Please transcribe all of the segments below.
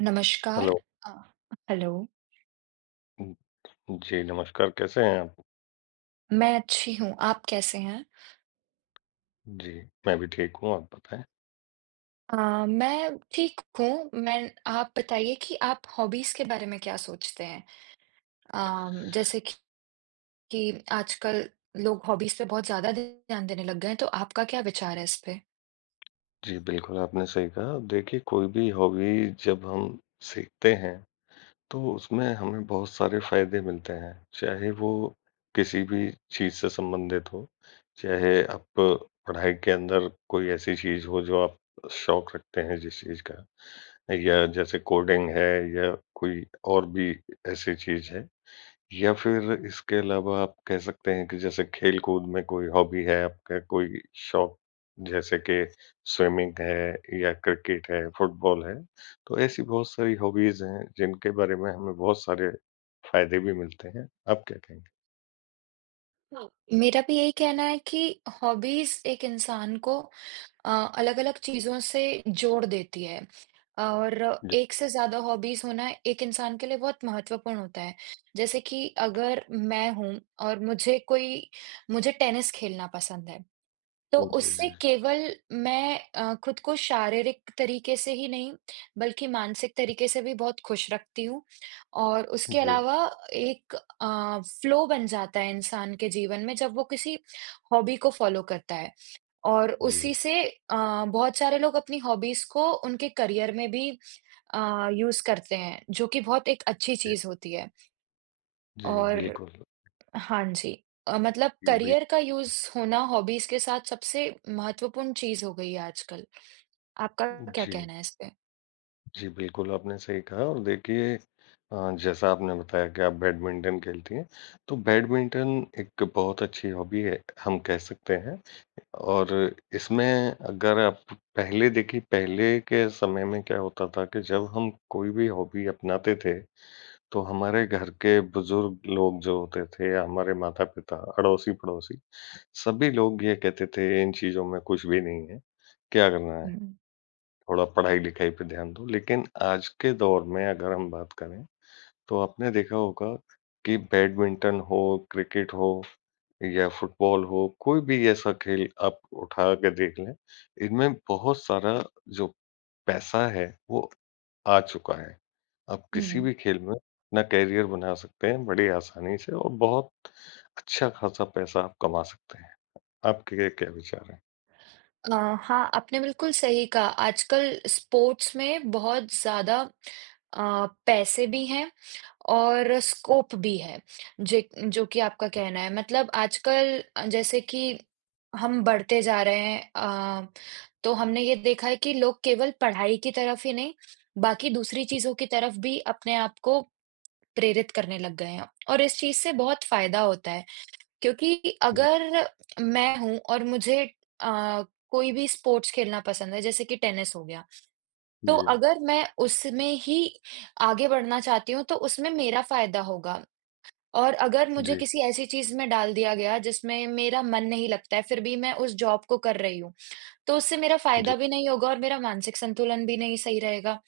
नमस्कार। हेलो। अ, हेलो, उम, जी नमस्कार, कैसे हैं आप? मैं अच्छी हूँ, आप कैसे हैं? जी, मैं भी ठीक हूँ, आप बताएँ? अ, मैं ठीक हूँ, मैं आप बताइए कि आप हॉबीज़ के बारे में क्या सोचते हैं? जैसे कि आजकल लोग हॉबीज़ पे बहुत ज़्यादा ध्यान देने लग गए हैं, तो आपका क्या विचार है इस पे? जी, बिल्कुल आपने सही कहा। देखिए कोई भी हॉबी जब हम सीखते हैं, तो उसमें हमें बहुत सारे फ़ायदे मिलते हैं। चाहे वो किसी भी चीज़ से संबंधित हो, चाहे आप पढ़ाई के अंदर कोई ऐसी चीज़ हो जो आप शौक रखते हैं जिस चीज़ का या जैसे कोडिंग है या कोई और भी ऐसी चीज़ है। या फिर इसके अलावा आप कह सकते हैं कि जैसे खेल-कूद में कोई हॉबी है आपका, कोई शौक जैसे कि स्विमिंग है या क्रिकेट है, फुटबॉल है, तो ऐसी बहुत सारी हॉबीज़ हैं जिनके बारे में हमें बहुत सारे फ़ायदे भी मिलते हैं। आप क्या कहेंगे? हाँ। मेरा भी यही कहना है कि हॉबीज़ एक इंसान को अलग अलग चीजों से जोड़ देती है और जी, एक से ज्यादा हॉबीज होना एक इंसान के लिए बहुत महत्वपूर्ण होता है। जैसे कि अगर मैं हूं और मुझे टेनिस खेलना पसंद है, तो जी, उससे जी, केवल मैं खुद को शारीरिक तरीके से ही नहीं बल्कि मानसिक तरीके से भी बहुत खुश रखती हूँ। और उसके जी, अलावा एक फ्लो बन जाता है इंसान के जीवन में जब वो किसी हॉबी को फॉलो करता है, और जी, उसी से बहुत सारे लोग अपनी हॉबीज़ को उनके करियर में भी यूज़ करते हैं, जो कि बहुत एक अच्छी जी, चीज़ होती है। जी, और बिल्कुल, हाँ जी। मतलब जी, बिल करियर का यूज़ होना हॉबीज़ के साथ सबसे महत्वपूर्ण चीज़ हो गई है आजकल। आपका क्या जी। कहना है इस पे? जी, बिल्कुल, आपने सही कहा और देखिए जैसा आपने बताया कि आप बैडमिंटन खेलती हैं, तो बैडमिंटन एक बहुत अच्छी हॉबी है, हम कह सकते हैं और इसमें अगर आप पहले देखिए, पहले के समय में क्या होता था कि जब हम कोई भी हॉबी अपनाते थे, तो हमारे घर के बुज़ुर्ग लोग जो होते थे या हमारे माता-पिता, अड़ोसी-पड़ोसी, सभी लोग ये कहते थे, "इन चीज़ों में कुछ भी नहीं है, क्या करना है?" हुँ, थोड़ा पढ़ाई-लिखाई पे ध्यान दो। लेकिन आज के दौर में अगर हम बात करें, तो आपने देखा होगा कि बैडमिंटन हो, क्रिकेट हो या फुटबॉल हो, कोई भी ऐसा खेल आप उठा के देख लें, इनमें बहुत सारा जो पैसा है, वो आ चुका है। आप किसी हुँ। भी खेल में अपना करियर बना सकते हैं बड़ी आसानी से और बहुत अच्छा खासा पैसा आप कमा सकते हैं। आपके क्या क्या विचार हैं? अ, हाँ, आपने बिल्कुल सही कहा। आजकल स्पोर्ट्स में बहुत ज़्यादा पैसे भी हैं और स्कोप भी है, जे जो कि आपका कहना है। मतलब आजकल जैसे कि हम बढ़ते जा रहे हैं, तो हमने ये देखा है कि लोग केवल पढ़ाई की तरफ ही नहीं, बाकी दूसरी चीज़ों की तरफ भी अपने आप को प्रेरित करने लग गए हैं, और इस चीज़ से बहुत फ़ायदा होता है। क्योंकि जी, अगर मैं हूँ और मुझे अ, कोई भी स्पोर्ट्स खेलना पसंद है, जैसे कि टेनिस हो गया, तो जी, अगर मैं उसमें ही आगे बढ़ना चाहती हूँ, तो उसमें मेरा फ़ायदा होगा। और अगर मुझे जी, किसी ऐसी चीज़ में डाल दिया गया जिसमें मेरा मन नहीं लगता है, फिर भी मैं उस जॉब को कर रही हूँ, तो उससे मेरा जी, फ़ायदा भी नहीं होगा और मेरा मानसिक संतुलन भी नहीं सही रहेगा,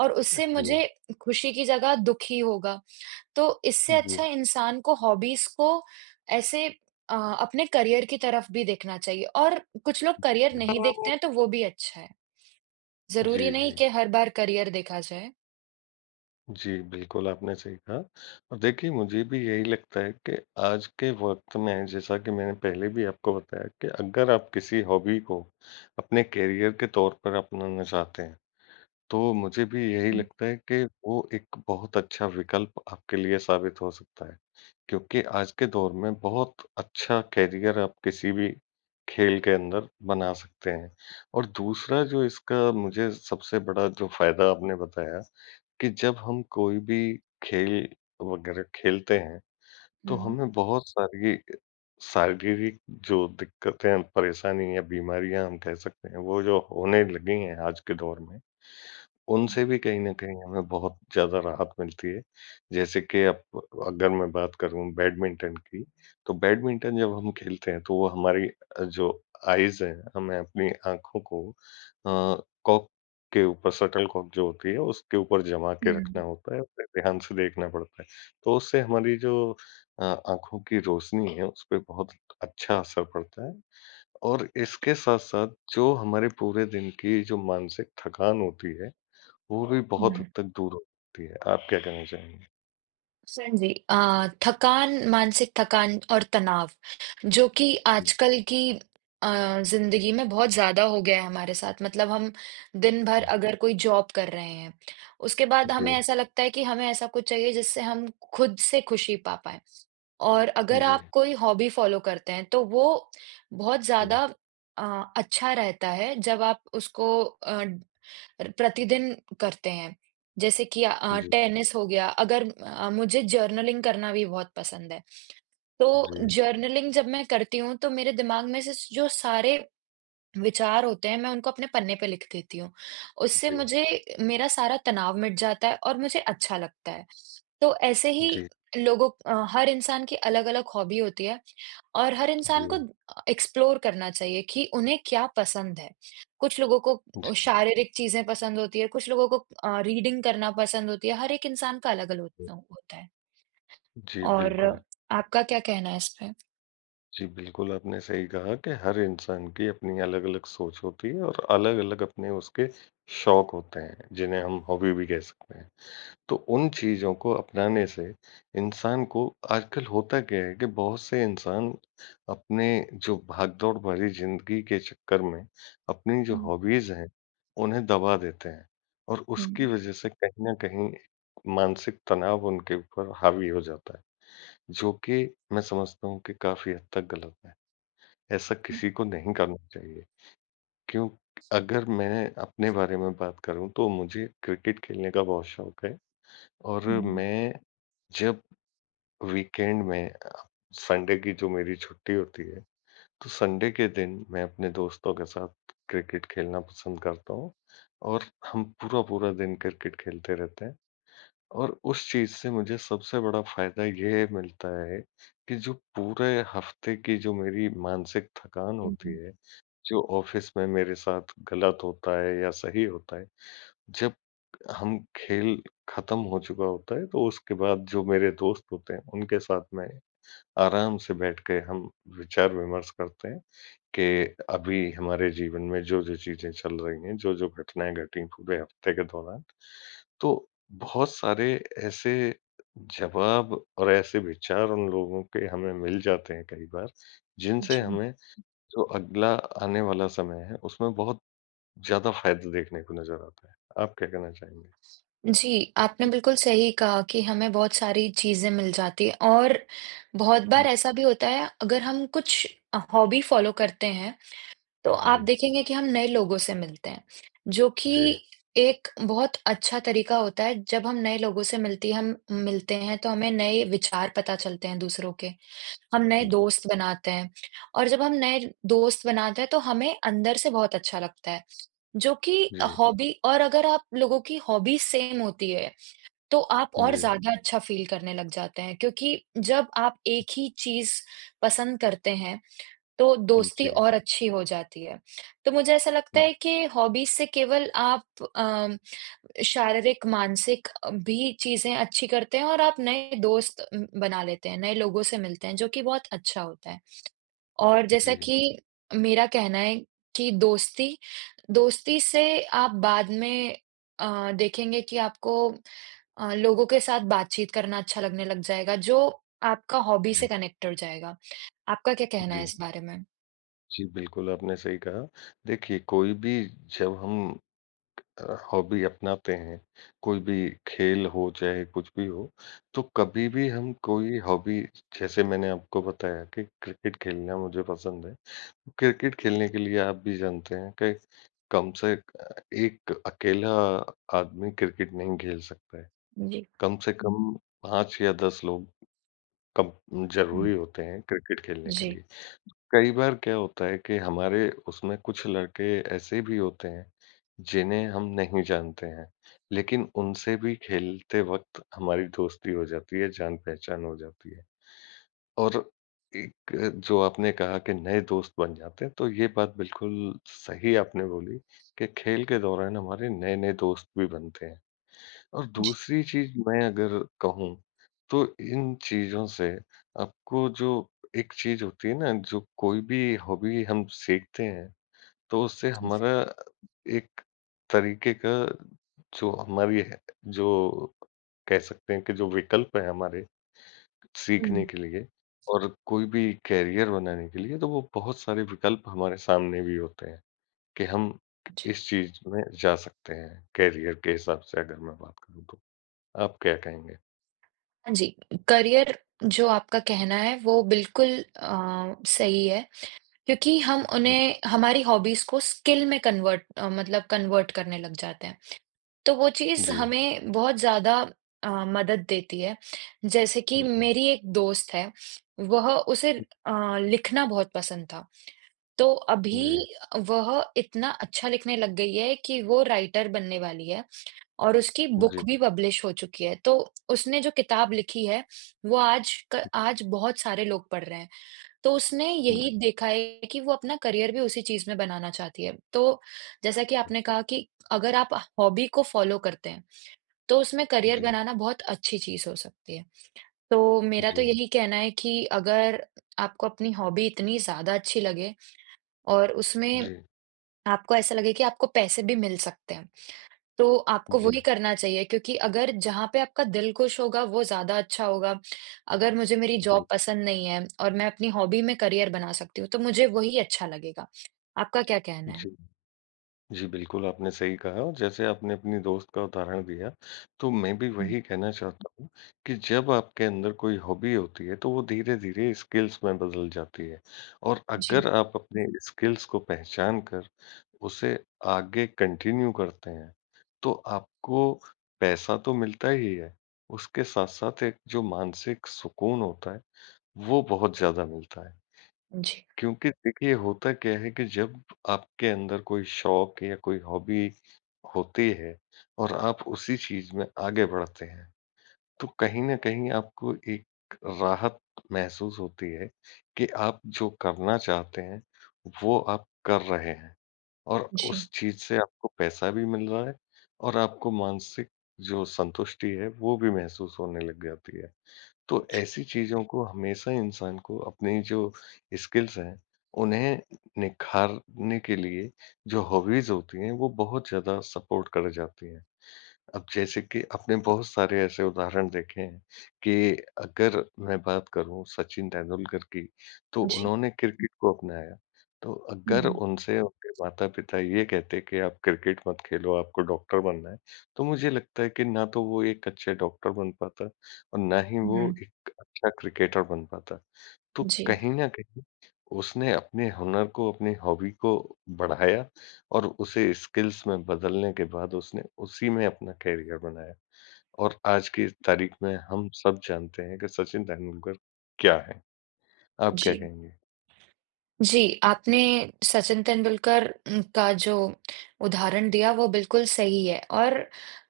और उससे जी, मुझे खुशी की जगह दुःख ही होगा। तो इससे जी, अच्छा इंसान को हॉबीज़ को ऐसे अ, अपने करियर की तरफ भी देखना चाहिए, और कुछ लोग करियर जी, नहीं देखते हैं, तो वो भी अच्छा है। जी, ज़रूरी नहीं जी। कि हर बार करियर देखा जाए। जी, बिल्कुल, आपने सही कहा और देखिए मुझे भी यही लगता है कि आज के वक़्त में जैसा कि मैंने पहले भी आपको बताया कि अगर आप किसी हॉबी को अपने करियर के तौर पर अपनाना चाहते हैं, तो मुझे भी यही हुँ, लगता है कि वो एक बहुत अच्छा विकल्प आपके लिए साबित हो सकता है। क्योंकि आज के दौर में बहुत अच्छा करियर आप किसी भी खेल के अंदर बना सकते हैं और दूसरा जो इसका मुझे सबसे बड़ा जो फ़ायदा आपने बताया कि जब हम कोई भी खेल वगैरह खेलते हैं, तो हुँ, हमें बहुत सारी शारीरिक जो दिक्कतें, परेशानी या बीमारियाँ हम कह सकते हैं, वो जो होने लगी हैं आज के दौर में, हुँ। उनसे भी कहीं न कहीं हमें बहुत ज़्यादा राहत मिलती है। जैसे कि अब अगर मैं बात करूँ बैडमिंटन की, तो बैडमिंटन जब हम खेलते हैं, तो वो हमारी जो आइज़ हैं, हमें अपनी आँखों को कॉक के ऊपर शटलकॉक जो होती है, उसके ऊपर जमा के रखना हुँ, होता है, उसे ध्यान से देखना पड़ता है। तो उससे हमारी जो आँखों की रोशनी है, उसपे बहुत अच्छा असर पड़ता है और इसके साथ-साथ जो हमारे पूरे दिन की जो मानसिक थकान होती है, वो भी हाँ। बहुत हद हुँ। तक दूर होती है। आप क्या कहना चाहेंगे? हाँ जी, थकान, मानसिक थकान और तनाव, जो कि जी, आजकल की जिंदगी में बहुत ज्यादा हो गया है हमारे साथ। मतलब हम दिन भर अगर कोई जॉब कर रहे हैं, उसके बाद हमें ऐसा लगता है कि हमें ऐसा कुछ चाहिए जिससे हम खुद से खुशी पा पाए। और जी, अगर जी, आप कोई हॉबी फॉलो करते हैं तो वो बहुत जी, ज्यादा अच्छा रहता है जब आप उसको प्रतिदिन करते हैं। जैसे कि जी, टेनिस हो गया, अगर मुझे जर्नलिंग करना भी बहुत पसंद है, तो जी, जर्नलिंग जब मैं करती हूँ तो मेरे दिमाग में से जो सारे विचार होते हैं, मैं उनको अपने पन्ने पे लिख देती हूँ। उससे जी, मुझे मेरा सारा तनाव मिट जाता है और मुझे अच्छा लगता है। तो ऐसे ही जी, हर इंसान की अलग-अलग हॉबी होती है, और हर जी, इंसान को एक्सप्लोर करना चाहिए कि उन्हें क्या पसंद है। कुछ लोगों जी, को शारीरिक चीज़ें पसंद होती है, कुछ लोगों को रीडिंग करना पसंद होती है, हर एक इंसान का अलग-अलग होता होता है। जी, और बिल्कुल। आपका क्या कहना है इस पे? जी, बिल्कुल आपने सही कहा कि हर इंसान की अपनी अलग-अलग सोच होती है और अलग-अलग अपने उसके शौक होते हैं, जिन्हें हम हॉबी भी कह सकते हैं। तो उन चीज़ों को अपनाने से इंसान को आजकल होता क्या है कि बहुत से इंसान अपने जो भागदौड़ भरी ज़िंदगी के चक्कर में अपनी जो हुँ, हॉबीज़ हैं, उन्हें दबा देते हैं और हुँ, उसकी वज़ह से कहीं न कहीं मानसिक तनाव उनके ऊपर हावी हो जाता है, जो कि मैं समझता हूँ कि काफ़ी हद तक गलत है। ऐसा हुँ, किसी को नहीं करना चाहिए क्यों अगर मैं अपने बारे में बात करूँ तो मुझे क्रिकेट खेलने का बहुत शौक है। और मैं जब वीकेंड में संडे की जो मेरी छुट्टी होती है, तो संडे के दिन मैं अपने दोस्तों के साथ क्रिकेट खेलना पसंद करता हूँ और हम पूरा-पूरा दिन क्रिकेट खेलते रहते हैं और उस चीज़ से मुझे सबसे बड़ा फ़ायदा ये मिलता है कि जो पूरे हफ़्ते की जो मेरी मानसिक थकान हुँ, होती हुँ, है, जो ऑफ़िस में मेरे साथ गलत होता है या सही होता है जब हम खेल खत्म हो चुका होता है, तो उसके बाद जो मेरे दोस्त होते हैं, उनके साथ में आराम से बैठ के हम विचार-विमर्श करते हैं कि अभी हमारे जीवन में जो-जो चीज़ें चल रही हैं, जो-जो घटनाएँ घटीं पूरे हफ्ते के दौरान। तो बहुत सारे ऐसे जवाब और ऐसे विचार उन लोगों के हमें मिल जाते हैं कई बार, जिनसे जी। हमें जो अगला आने वाला समय है, उसमें बहुत ज़्यादा फ़ायदा देखने को नज़र आता है। आप क्या कहना चाहेंगे? जी, आपने बिल्कुल सही कहा कि हमें बहुत सारी चीज़ें मिल जाती हैं, और बहुत बार हुँ, ऐसा भी होता है अगर हम कुछ हॉबी फ़ॉलो करते हैं, तो आप जी, देखेंगे कि हम नए लोगों से मिलते हैं, जो जी, कि एक बहुत अच्छा तरीका होता है। जब हम नए लोगों से मिलती हम मिलते हैं तो हमें नए विचार पता चलते हैं दूसरों के, हम नए जी, दोस्त बनाते हैं। और जब हम नए दोस्त बनाते हैं तो हमें अंदर से बहुत अच्छा लगता है, जो कि जी, जी, हॉबी। और अगर आप लोगों की हॉबी सेम होती है तो आप और जी, ज़्यादा अच्छा फ़ील करने लग जाते हैं, क्योंकि जब आप एक ही चीज़ पसंद करते हैं, तो दोस्ती जी, और अच्छी हो जाती है। तो मुझे ऐसा लगता है कि हॉबीज़ से केवल आप शारीरिक, मानसिक भी चीज़ें अच्छी करते हैं, और आप नए दोस्त बना लेते हैं, नए लोगों से मिलते हैं, जो कि बहुत अच्छा होता है। और जैसा जी, कि मेरा कहना है कि दोस्ती दोस्ती से आप बाद में देखेंगे कि आपको लोगों के साथ बातचीत करना अच्छा लगने लग जाएगा, जो आपका हॉबी से कनेक्ट हो जाएगा। आपका क्या कहना है जी, इस बारे में? जी, बिल्कुल आपने सही कहा। देखिए, कोई भी जब हम हॉबी अपनाते हैं, कोई भी खेल हो चाहे कुछ भी हो, तो कभी भी हम कोई हॉबी जैसे मैंने आपको बताया कि क्रिकेट खेलना मुझे पसंद है। क्रिकेट खेलने के लिए आप भी जानते हैं कि कम से एक अकेला आदमी क्रिकेट नहीं खेल सकता है। जी। कम से कम 5 या 10 लोग कम हुँ। ज़रूरी होते हैं क्रिकेट खेलने के जी। लिए। कई बार क्या होता है कि हमारे उसमें कुछ लड़के ऐसे भी होते हैं, जिन्हें हम नहीं जानते हैं, लेकिन उनसे भी खेलते वक़्त हमारी दोस्ती हो जाती है, जान-पहचान हो जाती है। और एक जो आपने कहा कि नए दोस्त बन जाते हैं, तो ये बात बिल्कुल सही आपने बोली कि खेल के दौरान हमारे नए-नए दोस्त भी बनते हैं। और जी। दूसरी चीज़ मैं अगर कहूँ, तो इन चीज़ों से आपको जो एक चीज़ होती है ना, जो कोई भी हॉबी हम सीखते हैं, तो उससे हमारा एक तरीके का जो हमारी है जो कह सकते हैं कि जो विकल्प हैं हमारे हुँ, सीखने के लिए और कोई भी करियर बनाने के लिए, तो वो बहुत सारे विकल्प हमारे सामने भी होते हैं कि हम जी। इस चीज़ में जा सकते हैं, करियर के हिसाब से अगर मैं बात करूँ तो। आप क्या कहेंगे? हाँ जी, करियर जो आपका कहना है वो बिल्कुल सही है, क्योंकि हम हुँ, उन्हें, हमारी हॉबीज़ को स्किल में कन्वर्ट अ, मतलब कन्वर्ट करने लग जाते हैं। तो वो चीज़ जी, हमें बहुत ज़्यादा मदद देती है। जैसे कि जी, मेरी एक दोस्त है, वह, उसे जी, लिखना बहुत पसंद था। तो अभी जी, वह इतना अच्छा लिखने लग गई है कि वो राइटर बनने वाली है, और उसकी बुक जी, भी पब्लिश हो चुकी है। तो उसने जो किताब लिखी है, वो आज बहुत सारे लोग पढ़ रहे हैं। तो उसने जी, यही देखा है कि वो अपना करियर भी उसी चीज़ में बनाना चाहती है। तो जैसा कि आपने कहा कि अगर आप हॉबी को फ़ॉलो करते हैं, तो उसमें करियर जी, बनाना बहुत अच्छी चीज़ हो सकती है। तो मेरा तो जी, यही कहना है कि अगर आपको अपनी हॉबी इतनी ज़्यादा अच्छी लगे और उसमें जी, आपको ऐसा लगे कि आपको पैसे भी मिल सकते हैं, तो आपको जी, वही करना चाहिए, क्योंकि अगर जहाँ पे आपका दिल खुश होगा वो ज़्यादा अच्छा होगा। अगर मुझे मेरी जी, जॉब पसंद नहीं है और मैं अपनी हॉबी में करियर बना सकती हूँ, तो मुझे वही अच्छा लगेगा। आपका क्या कहना है? जी। जी, बिल्कुल, आपने सही कहा और जैसे आपने अपनी दोस्त का उदाहरण दिया, तो मैं भी हुँ, वही कहना चाहता हूँ कि जब आपके अंदर कोई हॉबी होती है, तो वो धीरे-धीरे स्किल्स में बदल जाती है और जी, अगर आप अपने स्किल्स को पहचान कर उसे आगे कंटिन्यू करते हैं, तो आपको पैसा तो मिलता ही है, उसके साथ-साथ एक जो मानसिक सुकून होता है, वो बहुत ज़्यादा मिलता है। जी, क्योंकि देखिए, होता क्या है कि जब आपके अंदर कोई शौक या कोई हॉबी होती है और आप उसी चीज़ में आगे बढ़ते हैं, तो कहीं न कहीं आपको एक राहत महसूस होती है कि आप जो करना चाहते हैं, वो आप कर रहे हैं और जी, उस चीज़ से आपको पैसा भी मिल रहा है और आपको मानसिक जो संतुष्टि है, वो भी महसूस होने लग जाती है। तो जी, ऐसी चीज़ों को हमेशा इंसान को अपनी जो स्किल्स हैं, उन्हें निखारने के लिए जो हॉबीज़ होती हैं, वो बहुत ज़्यादा सपोर्ट कर जाती हैं। अब जैसे कि आपने बहुत सारे ऐसे उदाहरण देखे हैं कि अगर मैं बात करूं सचिन तेंदुलकर की, तो जी। उन्होंने क्रिकेट को अपनाया। तो अगर हुँ, उनसे उनके माता-पिता ये कहते कि आप क्रिकेट मत खेलो, आपको डॉक्टर बनना है, तो मुझे लगता है कि ना तो वो एक अच्छे डॉक्टर बन पाता और ना ही वो हुँ, एक अच्छा क्रिकेटर बन पाता। तो जी, कहीं न कहीं उसने अपने हुनर को, अपनी हॉबी को बढ़ाया और उसे स्किल्स में बदलने के बाद उसने उसी में अपना करियर बनाया और आज की तारीख में हम सब जानते हैं कि सचिन तेंदुलकर क्या हैं। आप क्या जी। कहेंगे? जी, आपने सचिन तेंदुलकर का जो उदाहरण दिया वो बिल्कुल सही है, और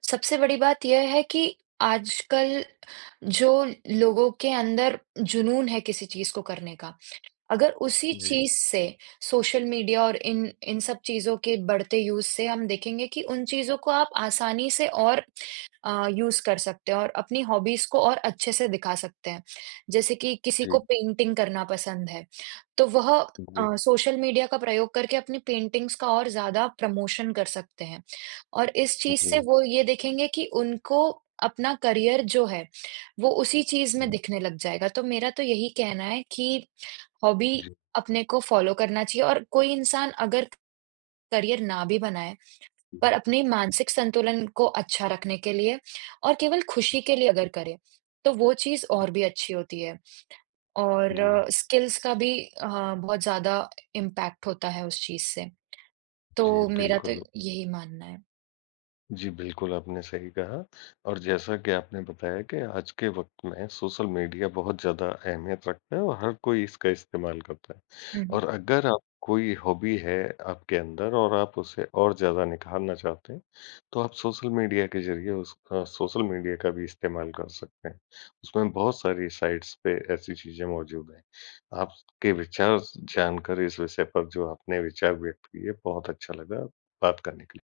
सबसे बड़ी बात यह है कि आजकल जो लोगों के अंदर जुनून है किसी चीज़ को करने का, अगर उसी जी, चीज़ से सोशल मीडिया और इन इन सब चीज़ों के बढ़ते यूज़ से हम देखेंगे कि उन चीज़ों को आप आसानी से और यूज़ कर सकते हैं और अपनी हॉबीज़ को और अच्छे से दिखा सकते हैं। जैसे कि किसी जी, को पेंटिंग करना पसंद है। तो वह जी, सोशल मीडिया का प्रयोग करके अपनी पेंटिंग्स का और ज़्यादा प्रमोशन कर सकते हैं। और इस चीज़ से जी, वो ये देखेंगे कि उनको अपना करियर जो है, वो उसी चीज़ जी, में दिखने लग जाएगा। तो मेरा तो यही कहना है कि हॉबी जी, अपने को फ़ॉलो करना चाहिए, और कोई इंसान अगर करियर ना भी बनाए, पर अपने मानसिक संतुलन को अच्छा रखने के लिए और केवल खुशी के लिए अगर करे, तो वो चीज़ और भी अच्छी होती है। और जी, स्किल्स का भी, हाँ, बहुत ज़्यादा इम्पैक्ट होता है उस चीज़ से। तो जी, मेरा तो बिल्कुल। यही मानना है। जी, बिल्कुल, आपने सही कहा और जैसा कि आपने बताया कि आज के वक़्त में सोशल मीडिया बहुत ज़्यादा अहमियत रखता है और हर कोई इसका इस्तेमाल करता है हुँ, हुँ। और अगर आप कोई हॉबी है आपके अंदर और आप उसे और ज़्यादा निखारना चाहते हैं, तो आप सोशल मीडिया के ज़रिए उस सोशल मीडिया का भी इस्तेमाल कर सकते हैं। उसमें बहुत सारी साइट्स पे ऐसी चीज़ें मौजूद हैं। आपके विचार जानकर इस विषय पर जो आपने विचार व्यक्त किए, बहुत अच्छा लगा। बात करने के लिए।